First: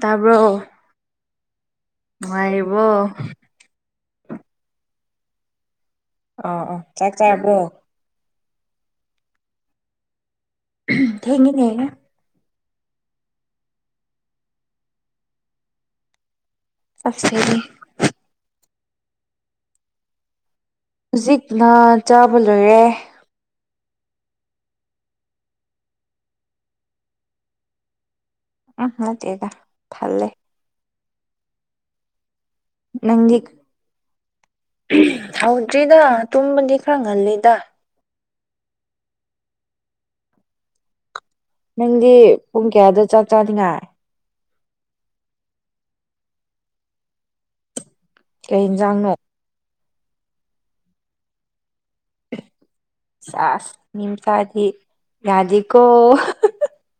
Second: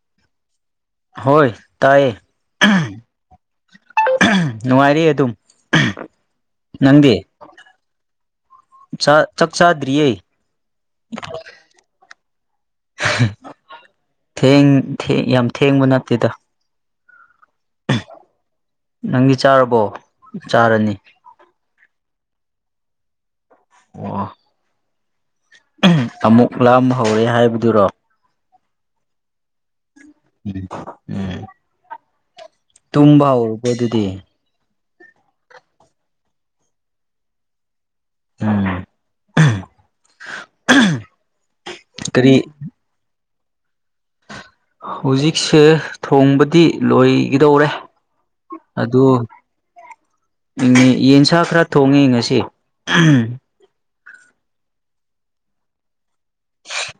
ꯇꯥꯕ꯭ꯔꯣ ꯍꯣꯏ ꯍꯣꯏꯌꯦ ꯅꯨꯡꯉꯥꯏꯔꯤꯕꯣ ꯅꯨꯡꯉꯥꯏꯔꯤ ꯑꯗꯨꯝ ꯑꯥ ꯑꯥ ꯆꯥꯛ ꯆꯥꯔꯕ꯭ꯔꯣ ꯆꯥ ꯆꯥꯛ ꯆꯥꯗ꯭ꯔꯤꯌꯦ ꯊꯦꯡꯉꯤꯅꯦ ꯊꯦꯡ ꯌꯥꯝ ꯊꯦꯡꯕ ꯅꯠꯇꯦꯗ ꯑꯁ ꯊꯦꯡꯉꯦ ꯅꯪꯗꯤ ꯆꯥꯔꯕꯣ ꯆꯥꯔꯅꯤ ꯍꯧꯖꯤꯛꯅ ꯆꯥꯕ ꯂꯣꯏꯔꯦ ꯑꯣ ꯑꯃꯨꯛ ꯂꯥꯝ ꯍꯧꯔꯦ ꯍꯥꯏꯕꯗꯨꯔꯣ ꯎꯝ ꯅꯠꯇꯦꯗ ꯊꯜꯂꯦ ꯎꯝ ꯎꯝ ꯇꯨꯝꯕ ꯍꯧꯔꯨꯕꯗꯨꯗꯤ ꯎꯝ ꯍꯧꯗ꯭ꯔꯤꯗ ꯇꯨꯝꯕꯗꯤ ꯈꯔ ꯉꯜꯂꯤꯗ ꯎꯝ [unintelligible] ꯅꯪꯗꯤ ꯄꯨꯡ ꯀꯌꯥꯗ ꯆꯥꯛ ꯆꯥꯅꯤꯡꯉꯥꯏ ꯍꯨꯖꯤꯛꯁꯦ ꯊꯣꯡꯕꯗꯤ ꯂꯣꯏꯒꯗꯧꯔꯦ ꯀꯩ ꯑꯗꯣ ꯌꯦꯟꯖꯥꯡꯅꯣ ꯌꯦ ꯌꯦꯟꯁꯥ ꯈꯔ ꯊꯣꯡꯉꯤ ꯉ ꯁꯦꯁ ꯃꯤ ꯃꯆꯥꯗꯤ ꯌꯥꯗꯦꯀꯣ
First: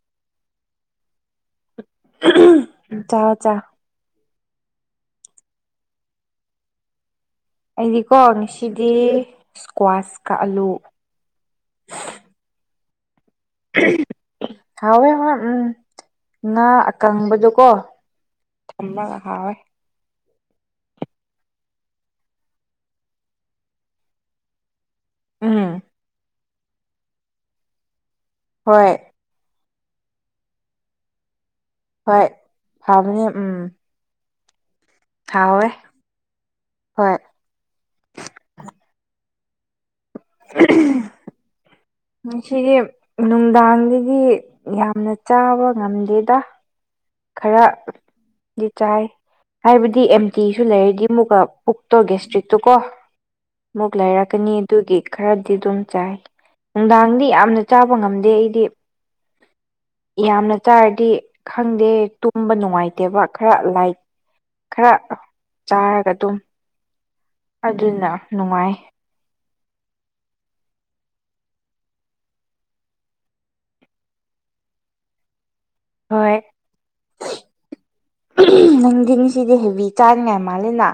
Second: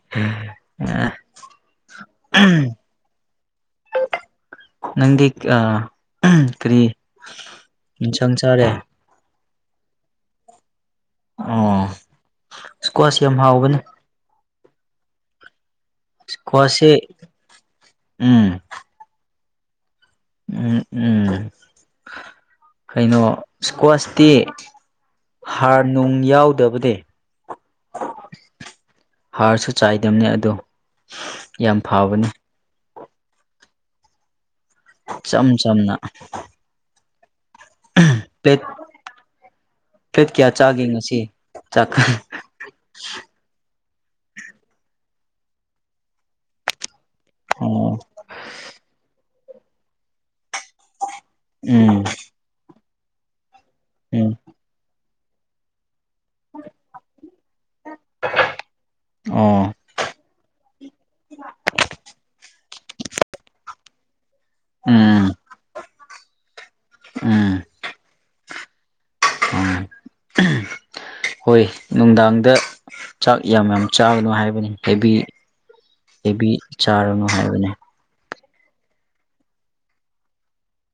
[unintelligible] ꯎꯝ ꯆꯥꯎ ꯆꯥꯎ ꯅꯪꯒꯤ ꯑ ꯎꯝ ꯀ꯭ꯔꯤ ꯑꯩꯗꯤꯀꯣ ꯉꯁꯤꯗꯤ ꯏꯁꯀ꯭ꯋꯥꯁꯀ ꯑꯂꯨ ꯑꯣ ꯏꯁꯀꯋꯥꯁ ꯌꯥꯝ ꯍꯥꯎ [unintelligible] ꯍꯥꯎꯋꯦ ꯍꯣꯏ ꯎꯝ ꯉꯥ ꯏꯁꯀ꯭ꯋꯥꯁꯁꯦ ꯑꯀꯪꯕꯗꯣꯀꯣ ꯎꯝ ꯊꯝꯃꯒ ꯍꯥꯎꯋꯦ ꯎꯝ ꯎꯝ ꯀꯩꯅꯣ ꯏꯁꯀ꯭ꯋꯥꯁꯇꯤ ꯎꯝ ꯍꯥꯔ ꯅꯨꯡ ꯌꯥꯎꯗꯕꯗꯦ ꯍꯣꯏ ꯍꯥꯔꯁꯨ ꯆꯥꯏꯗꯝꯅꯦ ꯑꯗꯣ ꯌꯥꯝ ꯐꯕꯅꯤ ꯍꯣꯏ ꯐꯕꯅꯦ ꯎꯝ ꯏꯆꯝ ꯍꯥꯎꯋꯦ ꯆꯝꯅ ꯍꯣꯏ ꯎꯝ ꯄ꯭ꯂꯦꯠ ꯄ꯭ꯂꯦꯠ ꯀꯌꯥ ꯆꯥꯒꯦ ꯉꯁꯤ ꯆꯥꯛ ꯉꯁꯤꯗꯤ ꯅꯨꯡꯗꯥꯡꯗꯗꯤ ꯌꯥꯝꯅ ꯆꯥꯕ ꯉꯝꯗꯦꯗ ꯑꯣ ꯈꯔꯗꯤ ꯆꯥꯏ ꯍꯥꯏꯕꯗꯤ ꯑꯦꯝꯇꯤꯖꯨ ꯂꯩꯔꯗꯤ ꯑꯃꯨꯛꯀ ꯄꯨꯛꯇꯣ ꯎꯝ ꯒꯦꯁꯇ꯭ꯔꯤꯛꯇꯨ ꯀꯣ ꯃꯨꯛ ꯎꯝ ꯂꯩꯔꯛꯀꯅꯤ ꯑꯗꯨꯒꯤ ꯈꯔꯗꯤ ꯑꯗꯨꯝ ꯆꯥꯏ ꯅꯨꯡꯗꯥꯡꯗꯤ ꯌꯥꯝꯅ ꯆꯥꯕ ꯉꯝꯗꯦ ꯑꯩꯗꯤ ꯑꯣ ꯌꯥꯝꯅ ꯆꯥꯔꯗꯤ ꯈꯪꯗꯦ ꯇꯨꯝꯕ ꯅꯨꯡꯉꯥꯏꯇꯦꯕ ꯈꯔ ꯂꯥꯏꯠ ꯈꯔ ꯎꯝ ꯆꯥꯔꯒ ꯑꯗꯨꯝ ꯎꯝ ꯑꯗꯨꯅ ꯅꯨꯡꯉꯥꯏ ꯎꯝ ꯍꯣꯏ ꯅꯨꯡꯗꯥꯡꯗ ꯆꯥꯛ ꯌꯥꯝ ꯌꯥꯝ ꯆꯥꯒꯅꯣ ꯍꯥꯏꯕꯅꯤ ꯍꯥꯏꯕꯅꯤ ꯍꯦꯕꯤ ꯍꯣꯏ ꯍꯦꯕꯤ ꯆꯥꯔꯨꯅꯨ ꯍꯥꯏꯕꯅꯦ [unintelligible] ꯅꯪꯗꯤ ꯉꯁꯤꯗꯤ ꯍꯦꯕꯤ ꯆꯥꯅꯤꯡꯉꯥꯏ ꯃꯥꯜꯂꯤꯅ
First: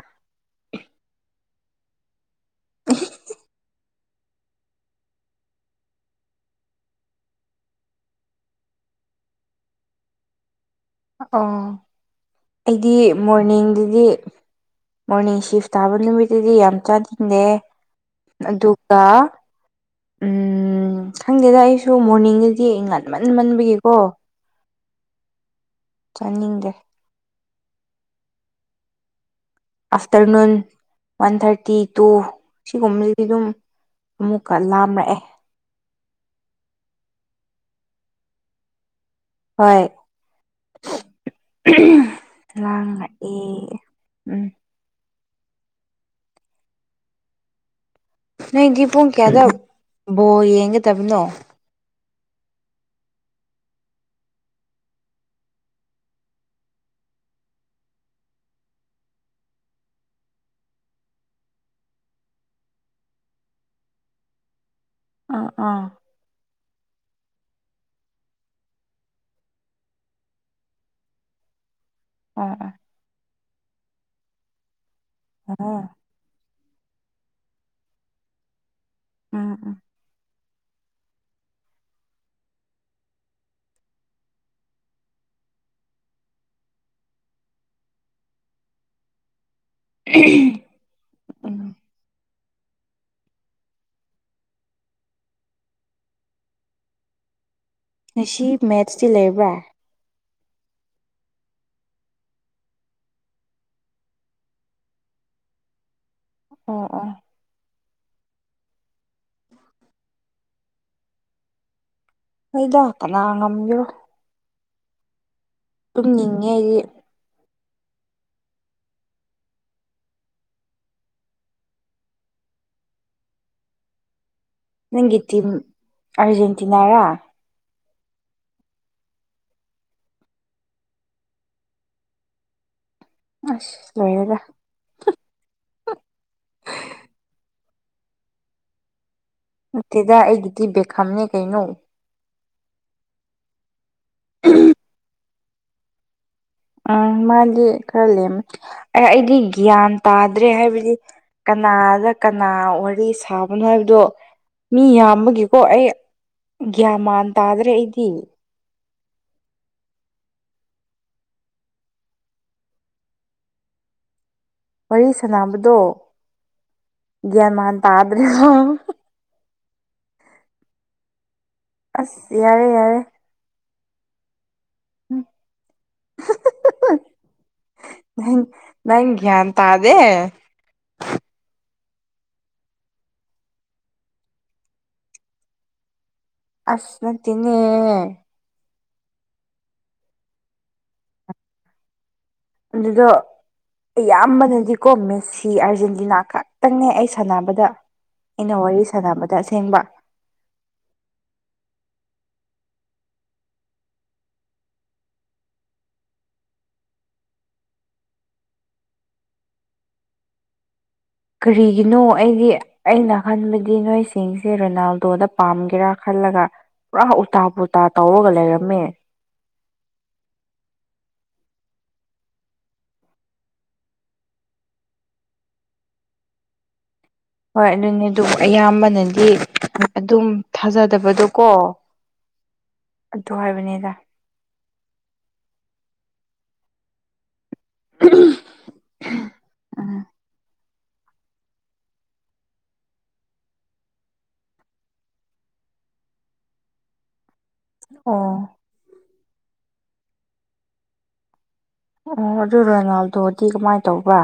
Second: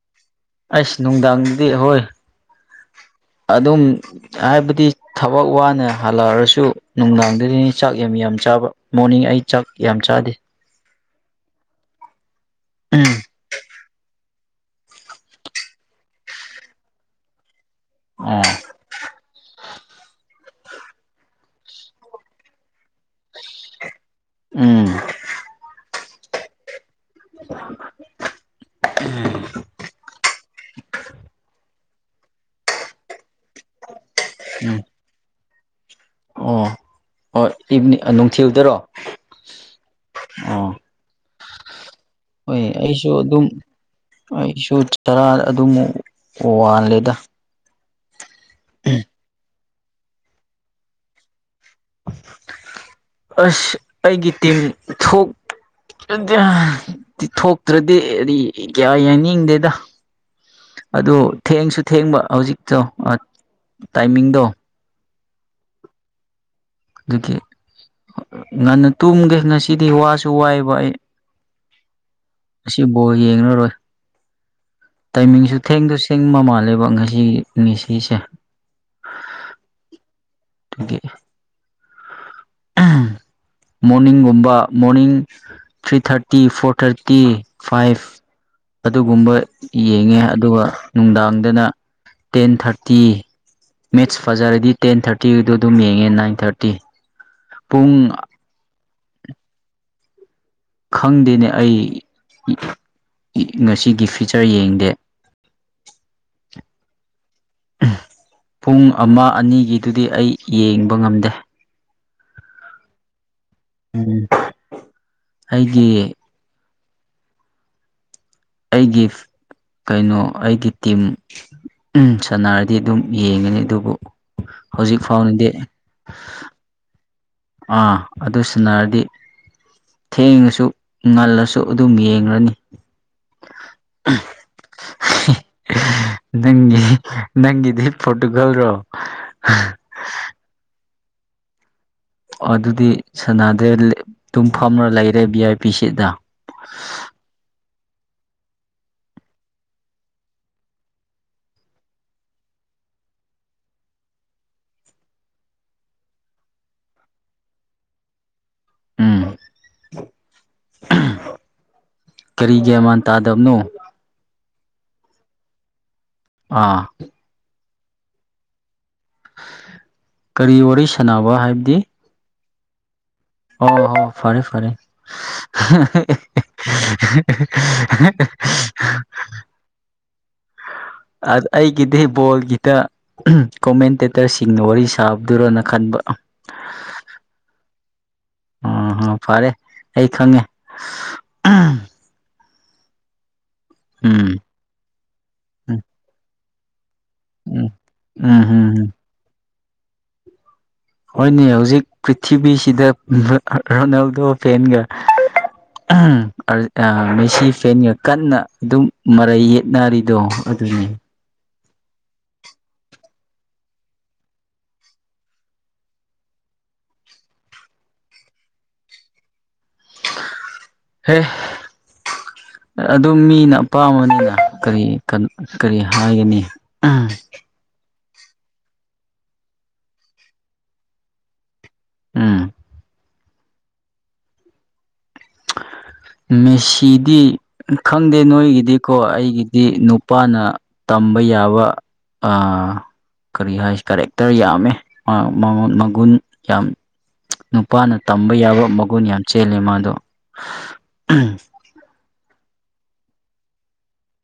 ꯑꯁ ꯅꯨꯡꯗꯥꯡꯗꯤ ꯍꯣꯏ ꯑꯗꯨꯝ ꯍꯥꯏꯕꯗꯤ ꯊꯕꯛ ꯋꯥꯅ ꯍꯜꯂꯛꯑꯔꯁꯨ ꯅꯨꯡꯗꯥꯡꯗꯗꯤ ꯆꯥꯛ ꯌꯥꯝ ꯌꯥꯝ ꯆꯥꯕ ꯃꯣꯔꯅꯤꯡ ꯑꯩ ꯆꯥꯛ ꯌꯥꯝ ꯆꯥꯗꯦ ꯑꯣ ꯑꯩꯗꯤ ꯎꯝ ꯃꯣꯔꯅꯤꯡꯗꯗꯤ ꯃꯣꯔꯅꯤꯡ ꯁꯤꯐ ꯇꯥꯕ ꯅꯨꯃꯤꯠꯇꯨꯗꯤ ꯌꯥꯝ ꯆꯥꯅꯤꯡꯗꯦ ꯑꯣ ꯑꯗꯨꯒ ꯎꯝ ꯈꯪꯗꯦꯗ ꯑꯩꯁꯨ ꯃꯣꯔꯅꯤꯡꯗꯗꯤ ꯉꯟꯃꯟꯃꯟꯕꯒꯤꯀꯣ ꯎꯝ ꯆꯥꯅꯤꯡꯗꯦ [unintelligible] ꯑꯥꯐꯇꯔꯅꯨꯟ ꯋꯥꯟ ꯊꯥꯔꯇꯤ ꯇꯨ ꯁꯤꯒꯨꯝꯕꯗꯤ ꯑꯗꯨꯝ ꯑꯃꯨꯛꯀ ꯎꯝ ꯂꯥꯝꯔꯛꯑꯦ꯫ ꯑꯣ ꯍꫭꯏ ꯏꯚꯅꯤ ꯅꯨꯡꯊꯤꯜꯗꯔꯣ꯫ ꯍꯣꯏ ꯑꯣ [unintelligible] [unintelligible] ꯍꯣꯏ ꯑꯩꯁꯨ ꯂꯥꯝꯔꯛꯑꯦ ꯑꯗꯨꯝ ꯎꯝ ꯑꯩꯁꯨ ꯆ ꯇꯔꯥ ꯑꯗꯨꯃꯨꯛ ꯋꯥꯜꯂꯦꯗ꯫ ꯅꯣꯏꯗꯤ ꯄꯨꯡ ꯀꯌꯥꯗ ꯕꯣꯜ ꯌꯦꯡꯒꯗꯕꯅꯣ꯫ [unintelligible] ꯑꯁ ꯑꯩꯒꯤ ꯇꯤꯝ ꯊꯣꯛ ꯑꯗꯤ [unintelligible] ꯊꯣꯛꯇ꯭ꯔꯗꯤ ꯔꯤ ꯀꯌꯥ ꯌꯦꯡꯅꯤꯡꯗꯦꯗ꯫ ꯑꯗꯨ ꯊꯦꯡꯁꯨ ꯊꯦꯡꯕ ꯍꯧꯖꯤꯛꯇꯣ ꯑ ꯇꯥꯏꯃꯤꯡꯗꯣ꯫ ꯑꫭ ꯑꫭ꯫ ꯑꯗꯒꯤ ꯉꯟꯅ ꯇꯨꯝꯒꯦ ꯉꯁꯤꯗꯤ ꯋꯥꯁꯨ ꯋꯥꯌꯦꯕ ꯑꯩ꯫ ꯑꯣ꯫ ꯉꯁꯤ ꯕꫭꯜ ꯌꯦꯡꯔꯔꯣꯏ꯫ ꯇꯥꯏꯃꯤꯡꯁꯨ ꯑꯣ ꯊꯦꯡꯗꯨ ꯁꯦꯡ ꯃꯥꯜꯂꯦꯕ ꯉꯁꯤ ꯉꯁꯤꯁꯦ꯫ ꯎꯝ ꯎꯝ ꯗꯨꯒꯤ꯫ [unintelligible] ꯃꯣꯔꯅꯤꯡꯒꯨꯝꯕꯥ morning three thirty four thirty five ꯑꯗꯨꯒꯨꯝꯕ ꯌꯦꯡꯉꯦ ꯑꯗꯨꯒ ꯎꯝ ꯅꯨꯡꯗꯥꯡꯗꯅ ꯇꯦꯟ ꯊꯥꯔꯇꯤ꯫ ꯃꯦꯠꯁ ꯐꯖꯔꯗꯤ ꯇꯦꯟ ꯊꯥꯔꯇꯤꯒꯤꯗꯣ ꯑꯗꯨꯝ ꯌꯦꯡꯉꯦ ꯅꯥꯏꯟ ꯊꯥꯔꯇꯤ ꯄꯨꯡ ꯁꯤ ꯃꯦꯠꯁꯇꯤ ꯂꯩꯕ꯭ꯔꯥ꯫ ꯈꯪꯗꯦꯅꯦ ꯑꯩ [unintelligible] ꯉꯁꯤꯒꯤ ꯐꯤꯆꯔ ꯌꯦꯡꯗꯦ꯫ ꯑꯣ ꯑꯣ꯫ [unintelligible] ꯄꯨꯡ ꯑꯃ ꯑꯅꯤꯒꯤꯗꯨꯗꯤ ꯑꯩ ꯌꯦꯡꯕ ꯉꯝꯗꯦ꯫ ꯍꫭꯏꯗꯥ ꯀꯅꯥ ꯉꯝꯒꯦꯔꯣ꯫ ꯎꯝ ꯑꯩꯒꯤ ꯇꯨꯝꯅꯤꯡꯉꯦ ꯑꯩꯗꯤ꯫ ꯑꯩꯒꯤ [unintelligible] ꯀꯩꯅꯣ ꯑꯩꯒꯤ ꯇꯤꯝ ꯎꯝ ꯁꯥꯟꯅꯔꯗꯤ ꯑꯗꯨꯝ ꯌꯦꯡꯉꯅꯤ ꯑꯗꯨꯕꯨ ꯍꯧꯖꯤꯛ ꯅꯪꯒꯤ ꯇꯤꯝ ꯐꯥꯎꯅꯗꯤ ꯑꯔꯖꯦꯟꯇꯤꯅꯥꯔꯥ꯫ ꯑꯥ ꯑꯗꯨ ꯁꯅꯥꯔꯗꯤ ꯊꯦꯡꯉꯁꯨ ꯉꯜꯂꯁꯨ ꯑꯗꯨꯝ ꯌꯦꯡꯔꯅꯤ꯫ ꯑꯁ ꯂꯣꯏꯔꯦꯗ꯫ [unintelligible] ꯅꯪꯒꯤ ꯅꯪꯒꯤꯗꯤ ꯄꯣꯔꯇꯨꯒꯜꯔꯣ [unintelligible] ꯅꯇꯦꯗ ꯑꯩꯒꯤꯗꯤ ꯕꯦꯈꯝꯅꯦ ꯀꯩꯅꯣ꯫ ꯑꯗꯨꯗꯤ ꯁꯅꯥꯗꯦ ꯂꯦ ꯑꯗꯨꯝ ꯐꯝꯔ ꯂꯩꯔꯦ ꯚꯤ ꯑꯥꯏ ꯄꯤ ꯁꯤꯠꯗ꯫ ꯎꯝ ꯃꯥꯗꯤ ꯈꯔ ꯂꯦꯝꯑꯦ ꯑꯩ ꯑꯩꯗꯤ ꯒ꯭ꯌꯥꯟ ꯇꯥꯗ꯭ꯔꯦ ꯍꯥꯏꯕꯗꯤ ꯀꯅꯥꯗ ꯀꯅꯥ ꯋꯥꯔꯤ ꯁꯥꯕꯅꯣ ꯍꯥꯏꯕꯗꯣ꯫ ꯃꯤ ꯌꯥꯝꯕꯒꯤꯀꯣ ꯑꯩ ꯒ꯭ꯌꯥꯟ ꯃꯥꯟ ꯇꯥꯗ꯭ꯔꯦ ꯑꯩꯗꯤ꯫ ꯎꯝ [unintelligible] ꯀꯔꯤ ꯒ꯭ꯌꯥꯟ ꯃꯥꯟ ꯇꯥꯗꯕꯅꯣ꯫ ꯋꯥꯔꯤ ꯁꯥꯟꯅꯕꯗꯣ꯫ ꯑꯥ꯫ ꯒ꯭ꯌꯥꯟꯃꯥꯟ ꯇ꯭ꯔꯦꯕ [unintelligible] ꯀꯔꯤ ꯋꯥꯔꯤ ꯁꯥꯟꯅꯕ ꯍꯥꯏꯕꯗꯤ ꯑꯁ ꯌꯥꯔꯦ ꯌꯥꯔꯦ ꯑꯣ ꯍꯣ ꯐꯔꯦ ꯐꯔꯦ [inaudible] ꯅꯪ ꯅꯪ ꯒ꯭ꯌꯥꯟ ꯇꯥꯗꯦ ꯑꯩꯒꯤꯗꯤ ꯕꯣꯜꯒꯤꯗ ꯑꯝ ꯀꯣꯃꯦꯟꯇꯦꯇꯔꯁꯤꯡꯅ ꯋꯥꯔꯤ ꯁꯥꯕꯗꯨꯔꯣꯅ ꯈꯟꯕ ꯑꯁ ꯅꯇꯅꯦꯍꯦ ꯎꯝ ꯍꯨꯝ ꯐꯔꯦ ꯑꯩ ꯈꯪꯉꯦ ꯑꯝ ꯑꯗꯨꯗꯣ ꯎꯝ ꯎꯝ ꯑꯌꯥꯝꯕꯅꯗꯤꯀꯣ ꯃꯦꯁꯤ ꯑꯥꯔꯖꯦꯟꯇꯤꯅꯥ ꯈꯛ ꯈꯤꯇꯪꯅꯦ ꯑꯩ ꯁꯥꯟꯅꯕꯗ ꯎꯝ ꯎꯝ ꯑꯩꯅ ꯋꯥꯔꯤ ꯎꯝ ꯁꯥꯟꯅꯕꯗ ꯑꯁꯦꯡꯕ ꯍꯣꯏꯅꯦ ꯍꯧꯖꯤꯛ ꯄ꯭ꯔꯤꯊꯤꯕꯤꯁꯤꯗ ꯔꯣꯅꯥꯜꯗꯣ ꯐꯚꯦꯟꯒ ꯑꯝ ꯃꯦꯁꯤ ꯐꯦꯟꯒ ꯀꯟꯅ ꯑꯗꯨꯝ ꯃꯔꯩ ꯌꯦꯠꯅꯔꯤꯗꯣ ꯑꯗꯨꯅꯦ ꯀꯔꯤꯒꯤꯅꯣ ꯑꯩꯒꯤ ꯑꯩꯅ ꯈꯟꯕꯗꯤ ꯅꯣꯏꯁꯤꯡꯁꯦ ꯔꯣꯅꯥꯜꯗꯣꯗ ꯄꯥꯝꯒꯦꯔꯥ ꯈꯜꯂꯒ ꯄꯨꯔꯥ ꯎꯇꯥ ꯄꯨꯔꯇꯥ ꯇꯧꯔꯒ ꯂꯩꯔꯝꯃꯦ ꯍꯦ ꯑꯗꯨꯝ ꯃꯤꯅ ꯑꯄꯥꯝꯕꯅꯤꯅ ꯀꯔꯤ ꯀꯔꯤ ꯍꯥꯏꯒꯅꯤ [inaudible] ꯍꯣꯏ ꯑꯗꯨꯅꯦ ꯑꯗꯨꯝ ꯑꯌꯥꯝꯕꯅꯗꯤ ꯑꯗꯨꯝ ꯊꯥꯖꯗꯕꯗꯣꯀꯣ ꯎꯝ ꯑꯗꯨ ꯍꯥꯏꯕꯅꯤꯗ ꯃꯦꯁꯤꯗꯤ ꯈꯪꯗꯦ ꯅꯣꯏꯒꯤꯗꯤꯀꯣ ꯑꯩꯒꯤꯗꯤ ꯎꯝ ꯅꯨꯄꯥꯅ ꯇꯝꯕ ꯌꯥꯕ ꯑ ꯀꯔꯤ ꯍꯥꯏꯁꯤ ꯀꯦꯔꯦꯛꯇꯔ ꯌꯥꯝꯃꯦ ꯑ ꯃꯒꯨꯟ ꯌꯥꯝ ꯅꯨꯄꯥꯅ ꯑꯣ ꯇꯝꯕ ꯌꯥꯕ ꯃꯒꯨꯟ ꯌꯥꯝ ꯆꯦꯜꯂꯤ ꯃꯥꯗꯣ ꯑꯝ ꯑꯣ ꯑꯗꯨ ꯔꯣꯅꯥꯜꯗꯣꯗꯤ ꯀꯃꯥꯏꯅ ꯇꯧꯕꯥ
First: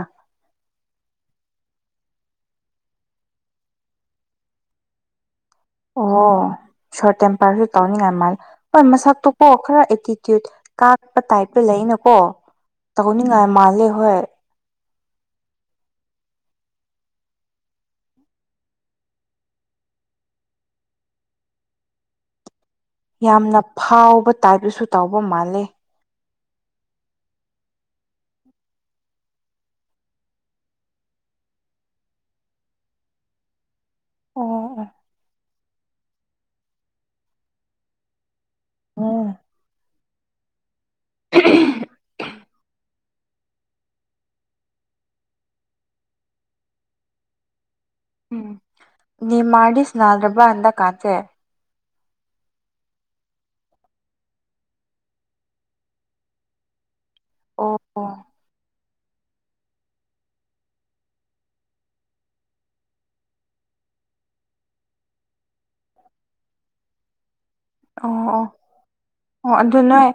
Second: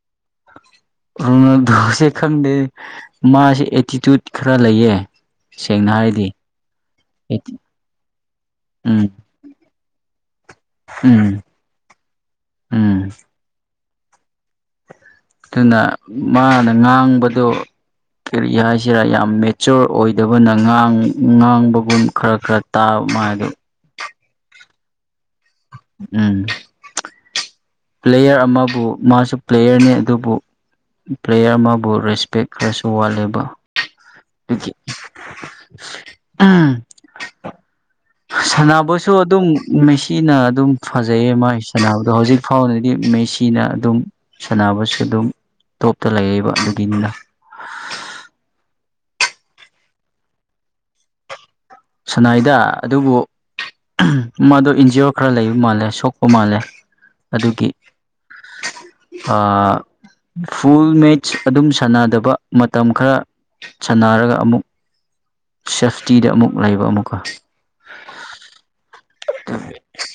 ꯔꯣꯅꯥꯜꯗꯣꯁꯦ ꯈꯪꯗꯦ ꯃꯥꯁꯦ ꯑꯦꯇꯤꯇ꯭ꯌꯨꯠ ꯈꯔ ꯂꯩꯌꯦ ꯁꯦꯡꯅ ꯍꯥꯏꯔꯗꯤ ꯑꯣ ꯁꯣꯔꯠ ꯇꯦꯝꯄꯔꯁꯨ ꯇꯧꯅꯤꯡꯉꯥꯏ ꯃꯥꯜꯂꯤ ꯍꯣꯏ ꯎꯝ ꯃꯁꯛꯇꯣꯀꯣ ꯈꯔ ꯑꯦꯇꯤꯇ꯭ꯌꯨꯠ ꯀꯥꯛꯄ ꯎꯝ ꯇꯥꯏꯞꯇ ꯂꯩꯅꯀꯣ ꯎꯝ ꯇꯧꯅꯤꯡꯉꯥꯏ ꯃꯥꯜꯂꯦ ꯍꯣꯏ ꯑꯗꯨꯅ ꯃꯥꯅ ꯉꯥꯡꯕꯗꯨ ꯀꯔꯤ ꯍꯥꯏꯁꯤꯔ ꯌꯥꯝ ꯃꯦꯆꯣꯔ ꯑꯣꯏꯗꯕꯅ ꯉꯥꯡꯕꯒꯨꯝ ꯈꯔ ꯈꯔ ꯇꯥꯕ ꯃꯥꯗꯣ ꯌꯥꯝꯅ ꯐꯥꯎꯕ ꯇꯥꯏꯞꯇꯁꯨ ꯇꯥꯎꯕ ꯃꯥꯂꯦ ꯎꯝ ꯄ꯭ꯂꯦꯌꯔ ꯑꯃꯕꯨ ꯃꯥꯁꯨ ꯄ꯭ꯂꯦꯌꯔꯅꯤ ꯑꯗꯨꯕꯨ ꯄ꯭ꯂꯦꯌꯔ ꯑꯃꯕꯨ ꯔꯦꯁꯄꯦꯛ ꯈꯔꯁꯨ ꯋꯥꯠꯂꯦꯕ ꯎꯝ ꯎꯝ ꯁꯥꯟꯅꯕꯁꯨ ꯑꯗꯨꯝ ꯃꯦꯁꯤꯅ ꯑꯗꯨꯝ ꯐꯖꯩꯌꯦ ꯃꯥꯏ ꯁꯥꯟꯅꯕꯗꯣ ꯍꯧꯖꯤꯛ ꯐꯥꯎꯅꯗꯤ ꯃꯦꯁꯤꯅ ꯑꯗꯨꯝ ꯁꯥꯟꯅꯕꯁꯨ ꯑꯗꯨꯝ ꯇꯣꯞꯇ ꯂꯩꯌꯦꯕ ꯑꯗꯨꯒꯤꯅꯤꯗ ꯎꯝ ꯅꯦꯃꯔꯗꯤ ꯁꯥꯟꯅꯗꯕꯔꯥ ꯍꯟꯗꯛꯀꯥꯟꯁꯦ ꯁꯥꯟꯅꯥꯏꯗ ꯑꯗꯨꯕꯨ ꯃꯥꯗꯣ ꯏꯟꯖꯨꯔ ꯈꯔ ꯂꯩꯕ ꯃꯥꯜꯂꯦ ꯁꯣꯛꯄ ꯃꯥꯜꯂꯦ ꯑꯗꯨꯒꯤ [inaudible] ꯑ ꯐꯨꯜ ꯃꯦꯆꯁ ꯑꯗꯨꯝ ꯁꯥꯟꯅꯗꯕ ꯃꯇꯝ ꯈꯔ ꯁꯥꯟꯅꯔꯒ ꯑꯃꯨꯛ ꯁꯦꯐꯇꯤꯗ ꯑꯃꯨꯛ ꯂꯩꯕ ꯑꯃꯨꯛꯀ ꯑꯣ ꯑꯣ ꯑꯣ ꯑꯗꯨ ꯅꯣꯏ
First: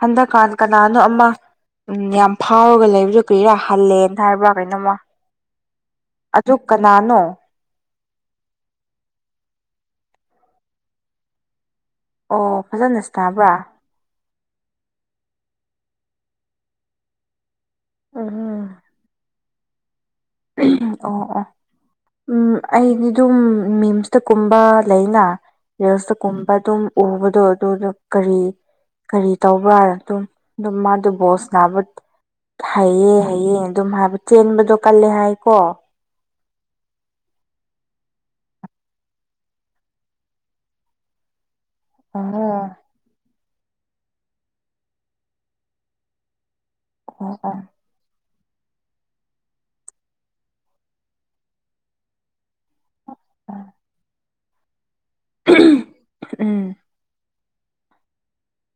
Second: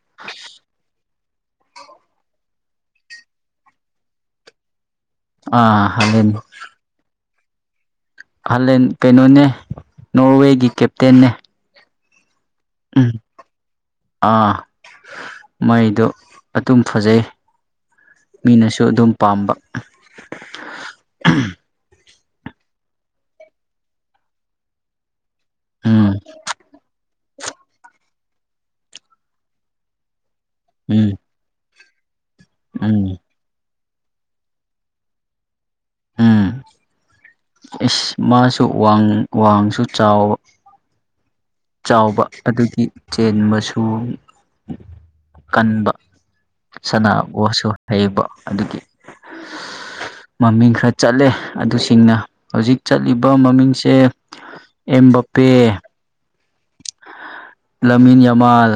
ꯍꯟꯗꯛꯀꯥꯟ ꯀꯅꯥꯅꯣ ꯑꯃ ꯎꯝ ꯌꯥꯝ ꯐꯥꯎꯔꯒ ꯂꯩꯕꯗꯨ ꯀꯔꯤꯔꯥ ꯍꯜꯂꯦꯟ ꯍꯥꯏꯕ꯭ꯔꯥ ꯀꯩꯅꯣꯝꯃꯣ ꯑꯥ ꯍꯂꯥꯟ ꯀꯅꯥꯅꯣ ꯍꯂꯦꯟ ꯀꯩꯅꯣꯅꯦ ꯅꯣꯔꯋꯦꯒꯤ ꯀꯦꯞꯇꯦꯟ ꯅꯦ ꯑꯣ ꯐꯖꯅꯁꯨ ꯇꯕ꯭ꯔꯥ ꯑꯥ ꯃꯣꯏꯗꯣ ꯑꯗꯨꯝ ꯐꯖꯩ ꯃꯤꯅꯁꯨ ꯑꯣ ꯑꯗꯨꯝ ꯄꯥꯝꯕ ꯑꯣ ꯑꯣ ꯎꯝ ꯑꯩꯗꯤ ꯗꯨꯝ ꯃꯤꯝꯁꯇꯀꯨꯝꯕ ꯂꯩꯅ ꯎꯝ ꯔꯤꯜꯁꯇꯥ ꯀꯨꯝꯕ ꯑꯗꯨꯝ ꯎꯕꯗꯣ ꯑꯗꯨꯗꯣ ꯀꯔꯤ ꯀꯔꯤ ꯇꯧꯕ꯭ꯔꯥ ꯑꯗꯨꯝ ꯑꯗꯨꯝ ꯎꯝ ꯃꯥꯗꯨ ꯕꯣꯁ ꯅꯥꯕ ꯍꯩꯌꯦ ꯎꯝ ꯍꯩꯌꯦ ꯑꯗꯨꯝ ꯍꯥꯏꯕ ꯆꯦꯟꯕꯗꯣ ꯀꯜꯂꯦ ꯍꯥꯏꯀꯣ ꯎꯝ ꯏꯁ ꯃꯥꯁꯨ ꯋꯥꯡ ꯋꯥꯡꯁꯨ ꯆꯥꯎꯕ ꯆꯥꯎꯕ ꯑꯗꯨꯒꯤ ꯆꯦꯟꯕꯁꯨ ꯀꯟꯕ ꯁꯅꯥꯕꯨꯁꯨ ꯍꯩꯕ ꯑꯗꯨꯒꯤ ꯃꯃꯤꯡ ꯈꯔ ꯆꯠꯂꯦ ꯑꯗꯨꯁꯤꯡꯅ ꯍꯧꯖꯤꯛ ꯆꯠꯂꯤꯕ ꯃꯃꯤꯡꯁꯦ ꯑꯦꯝꯕꯞꯄꯦ ꯎꯝ Lamine Yamal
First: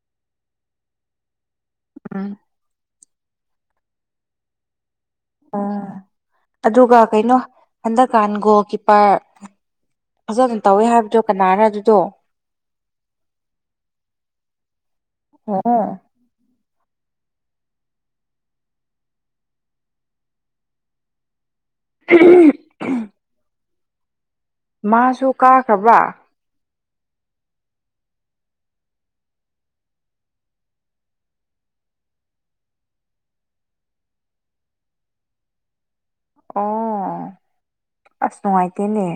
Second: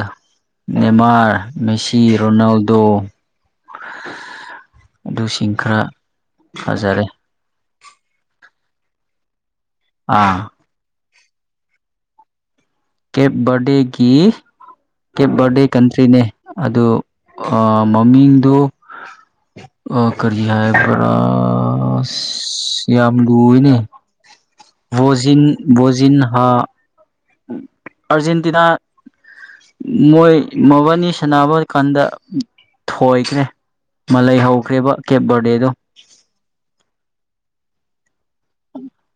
Neymar Messi Ronaldo ꯑꯗꯨꯁꯤꯡ ꯑꯣ ꯈꯔ ꯑꯗꯨꯒ ꯐꯖꯔꯦ ꯀꯩꯅꯣ ꯍꯟꯗꯛꯀꯥꯟ ꯒꯣꯜ ꯀꯤꯞꯄꯔ ꯑꯥ ꯐꯖꯅ ꯇꯧꯋꯦ ꯍꯥꯏꯕꯗꯣ ꯀꯅꯥꯔ ꯑꯗꯨꯗꯣ ꯀꯦꯞ ꯕꯔꯗꯦꯒꯤ ꯀꯦꯞ ꯕꯥꯔꯗꯦ ꯑꯣ ꯀꯟꯇ꯭ꯔꯤꯅꯦ ꯑꯗꯨ ꯑꯥ ꯃꯃꯤꯡꯗꯨ ꯑ ꯀꯔꯤ ꯍꯥꯏꯕ꯭ꯔ ꯌꯥꯝ ꯂꯨꯏꯅꯦ ꯃꯥꯁꯨ ꯕꯣꯖꯤꯟ ꯀꯥꯈ꯭ꯔꯕ꯭ꯔꯥ ꯕꯣꯖꯤꯟ ꯍꯥ ꯑꯔꯖꯦꯟꯇꯤꯅꯥ ꯃꯣꯏ ꯃꯕꯥꯅꯤ ꯁꯥꯟꯅꯕ ꯀꯥꯟꯗ ꯊꯣꯏꯈ꯭ꯔꯦ ꯃꯥ ꯂꯩꯍꯧꯈ꯭ꯔꯦꯕ ꯀꯦꯞ ꯕꯔꯗꯦꯗꯣ ꯑꯣ ꯑꯁ ꯅꯨꯡꯉꯥꯏꯇꯦꯅꯦ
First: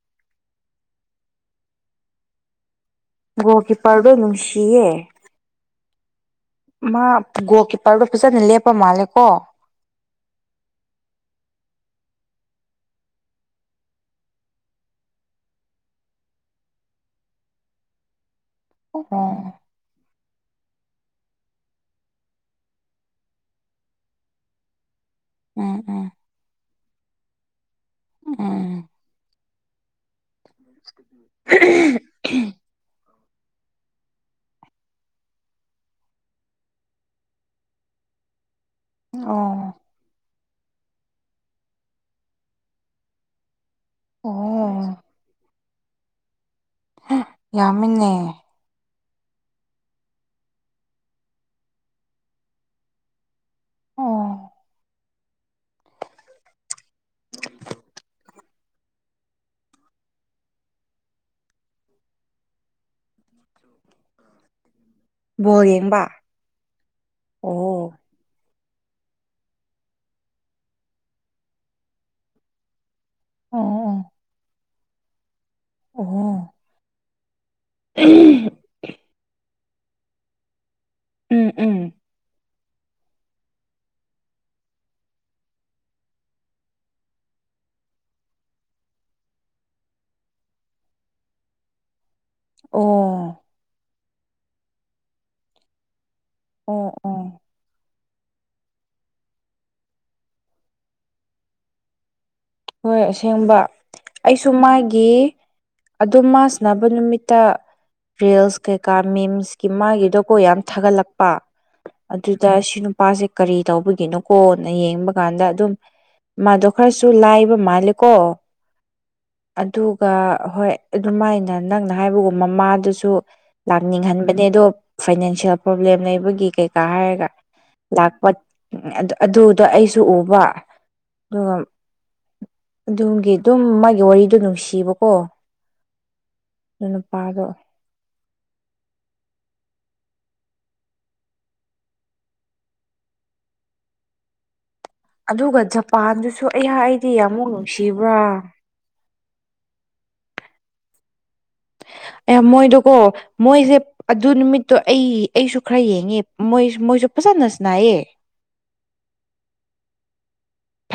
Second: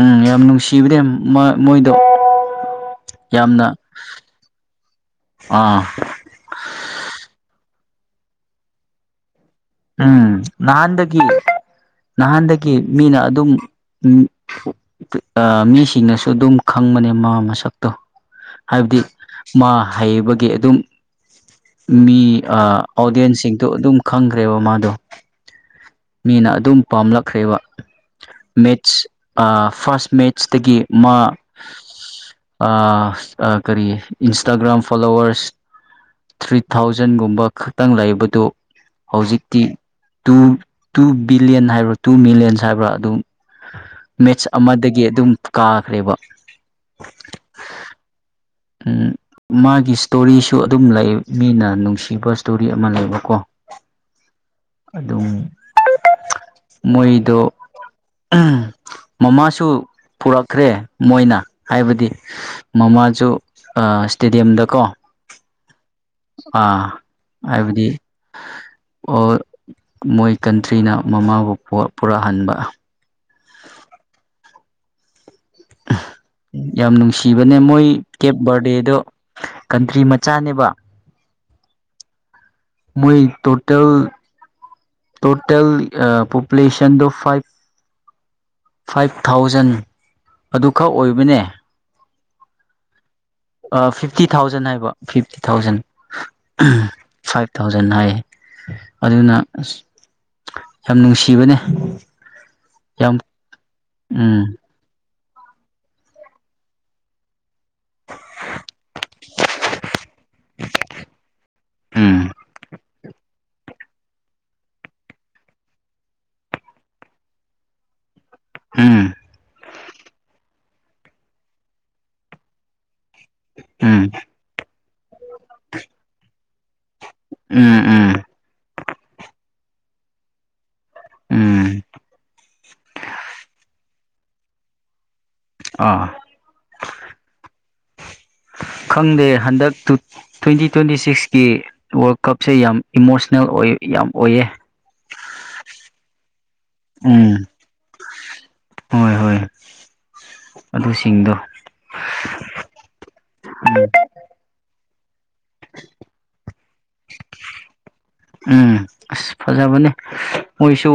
ꯎꯝ ꯌꯥꯝ ꯅꯨꯡꯁꯤꯕꯅꯦ ꯃ ꯃꯣꯏꯗꯣ ꯒꯣꯜ ꯌꯥꯝꯅ ꯀꯤꯞꯄꯔꯗꯣ ꯅꯨꯡꯁꯤꯌꯦ ꯑꯥ ꯃꯥ ꯒꯣꯜ ꯀꯤꯄꯔꯗꯣ ꯐꯖꯅ ꯂꯦꯞꯄ ꯃꯥꯜꯂꯦꯀꯣ ꯎꯝ ꯅꯍꯥꯟꯗꯒꯤ ꯅꯍꯥꯟꯗꯒꯤ ꯃꯤꯅ ꯑꯗꯨꯝ ꯎꯝ ꯑꯥ ꯃꯤꯁꯤꯡꯅꯁꯨ ꯗꯨꯝ ꯈꯪꯕꯅꯦ ꯃꯥ ꯃꯁꯛꯇꯣ ꯑꯣ ꯍꯥꯏꯕꯗꯤ ꯃꯥ ꯍꯩꯕꯒꯤ ꯑꯗꯨꯝ ꯃꯤ ꯑꯥ ꯑꯣꯗꯤꯌꯦꯟꯁꯤꯡꯗꯣ ꯑꯗꯨꯝ ꯈꯪꯈ꯭ꯔꯦꯕ ꯃꯥꯗꯣ ꯎꯝ ꯎꯝ ꯃꯤꯅ ꯑꯗꯨꯝ ꯄꯥꯝꯂꯛꯈ꯭ꯔꯦꯕ ꯎꯝ ꯃꯦꯠꯁ ꯑꯥ ꯐꯥꯔꯁ ꯃꯦꯠ ꯏꯁꯇꯒꯤ ꯃꯥ ꯑꯥꯁ ꯑꯥ ꯀꯔꯤ ꯏꯟꯁꯇꯥꯒ꯭ꯔꯥꯝ ꯐꯣꯂꯣꯋꯔꯁ ꯊ꯭ꯔꯤ ꯊꯥꯎꯖꯟꯒꯨꯝꯕ ꯈꯠꯇꯪ ꯂꯩꯕꯗꯨ ꯍꯧꯖꯤꯛꯇꯤ ꯑꯣ ꯇꯨ ꯇꯨ ꯕꯤꯂꯤꯌꯟ ꯍꯥꯏꯕ꯭ꯔꯥ ꯇꯨ ꯃꯤꯂꯤꯌꯟꯁ ꯍꯥꯏꯕ꯭ꯔꯥ ꯑꯗꯨꯝ ꯃꯦꯠꯆ ꯑꯣ ꯑꯃꯗꯒꯤ ꯑꯗꯨꯝ ꯀꯥꯈ꯭ꯔꯦꯕ ꯌꯥꯝꯃꯤꯅꯦ ꯃꯥꯒꯤ ꯏꯁꯇꯣꯔꯤꯁꯨ ꯑꯗꯨꯝ ꯂꯩ ꯃꯤꯅ ꯅꯨꯡꯁꯤꯕ ꯏꯁꯇꯣꯔꯤ ꯑꯃ ꯂꯩꯕꯀꯣ ꯑꯣ ꯑꯗꯨꯝ ꯃꯣꯏꯗꯣ ꯎꯝ ꯃꯃꯥꯁꯨ ꯄꯨꯔꯛꯈ꯭ꯔꯦ ꯃꯣꯏꯅ ꯍꯥꯏꯕꯗꯤ ꯃꯃꯥꯁꯨ ꯏꯁꯇꯦꯗꯤꯌꯝꯗꯀꯣ ꯕꯣꯜ ꯌꯦꯡꯕ ꯑꯥ ꯍꯥꯏꯕꯗꯤ ꯑꯣ ꯑꯣ ꯃꯣꯏ ꯀꯟꯇ꯭ꯔꯤꯅ ꯃꯃꯥꯕꯨ ꯄꯨꯔꯛꯄ ꯍꯪꯕ ꯑꯣ ꯑꯣ ꯌꯥꯝ ꯅꯨꯡꯁꯤꯕꯅꯦ ꯃꯣꯏ ꯀꯦꯞ ꯕꯥꯔꯗꯦꯗꯣ ꯀꯟꯇ꯭ꯔꯤ ꯃꯆꯥꯅꯦꯕ ꯎꯝ ꯎꯝ ꯃꯣꯏ ꯇꯣꯇꯦꯜ ꯇꯣꯇꯦꯜ ꯄꯣꯄꯨꯂꯦꯁꯟꯗꯣ ꯐꯥꯏꯚ ꯐꯥꯏꯚ ꯊꯥꯎꯖꯟ ꯑꯗꯨꯈꯛ ꯑꯣꯏꯕꯅꯦ ꯑꯣ ꯐꯤꯐꯇꯤ ꯊꯥꯎꯖꯟ ꯍꯥꯏꯕ ꯐꯤꯐꯇꯤ ꯊꯥꯎꯖꯟ ꯑꯣ ꯑꯣ ꯐꯥꯏꯚ ꯊꯥꯎꯖꯟ ꯍꯥꯏꯌꯦ ꯑꯗꯨꯅ ꯑꯁ ꯌꯥꯝ ꯅꯨꯡꯁꯤꯕꯅꯦ ꯍꯣꯏ ꯌꯥꯝ ꯑꯁꯦꯡꯕ ꯎꯝ ꯑꯩꯁꯨ ꯃꯥꯒꯤ ꯑꯗꯨ ꯃꯥ ꯁꯅꯕ ꯅꯨꯃꯤꯠꯇ ꯔꯤꯜꯁ ꯀꯩꯀꯥ ꯃꯤꯝꯁꯀꯤ ꯃꯥꯒꯤ ꯗꯣꯀꯣ ꯌꯥꯝ ꯊꯥꯒꯠꯂꯛꯄ ꯎꯝ ꯑꯗꯨꯗ ꯁꯤ ꯅꯨꯄꯥꯁꯦ ꯀꯔꯤ ꯇꯧꯕꯒꯤꯅꯣ ꯀꫭꯟꯅ ꯌꯦꯡꯕ ꯀꯥꯟꯗ ꯃꯗꫭ ꯈꯔꯁꯨ ꯂꯥꯏ ꯃꯥꯜꯂꯦꯀꯣ ꯎꯝ ꯑꯗꯨꯒ ꯍꯣꯏ ꯑꯗꯨꯃꯥꯏꯅ ꯅꯪꯅ ꯍꯥꯏꯕꯕꯨ ꯃꯃꯥꯗꯨꯁꯨ ꯎꯝ ꯂꯥꯛꯅꯤꯡꯍꯟꯕꯅꯦ ꯑꯗꯣ ꯐꯥꯏꯅꯥꯟꯁꯤꯌꯦꯜ ꯄ꯭ꯔꯣꯕ꯭ꯂꯦꯝ ꯂꯩꯕꯒꯤ ꯀꯩꯀꯥ ꯍꯥꯏꯔ ꯎꯝ ꯎꯝ ꯎꯝ ꯂꯥꯛꯄ ꯑꯗꯨꯗ ꯑꯩꯁꯨ ꯎꯕ ꯑꯗꯨꯒ ꯎꯝ ꯑꯗꯨꯒꯤ ꯑꯗꯨꯝ ꯃꯥꯒꯤ ꯋꯥꯔꯤꯗꯨ ꯑꯗꯨꯝ ꯁꯤꯕꯀꯣ ꯑꯥ ꯑꯗꯨ ꯅꯨꯄꯥꯗꯣ ꯈꯪꯗꯦ ꯍꯟꯗꯛꯇꯨ ꯇ꯭ꯋꯦꯟꯇꯤ ꯇ꯭ꯋꯦꯟꯇꯤ ꯁꯤꯛꯁꯀꯤ ꯋꯥꯔꯜ ꯀꯞꯁꯦ ꯌꯥꯝ ꯏꯃꯣꯁꯅꯦꯜ ꯑꯣꯏ ꯌꯥꯝ ꯑꯣꯏꯌꯦ ꯑꯗꯨꯒ ꯖꯄꯥꯟꯗꯨꯁꯨ ꯑꯩ ꯍꯥꯏꯗꯤ ꯎꯝ ꯑꯃꯨꯛ ꯅꯨꯡꯁꯤꯕ꯭ꯔꯥ ꯍꯣꯏ ꯍꯣꯏ ꯑꯗꯨꯁꯤꯡꯗꯣ ꯑꯦ ꯃꯣꯏꯗꯨ ꯀꯣ ꯃꯣꯏꯖꯦ ꯑꯗꯨ ꯅꯨꯃꯤꯠꯇꯣ ꯑꯩ ꯑꯩꯁꯨ ꯈꯔ ꯌꯦꯡꯉꯦ ꯃꯣꯏ ꯃꯣꯏꯁꯨ ꯐꯖꯅ ꯁꯥꯟꯅꯩꯌꯦ ꯎꯝ ꯑꯁ ꯐꯖꯕꯅꯤ ꯃꯣꯏꯁꯨ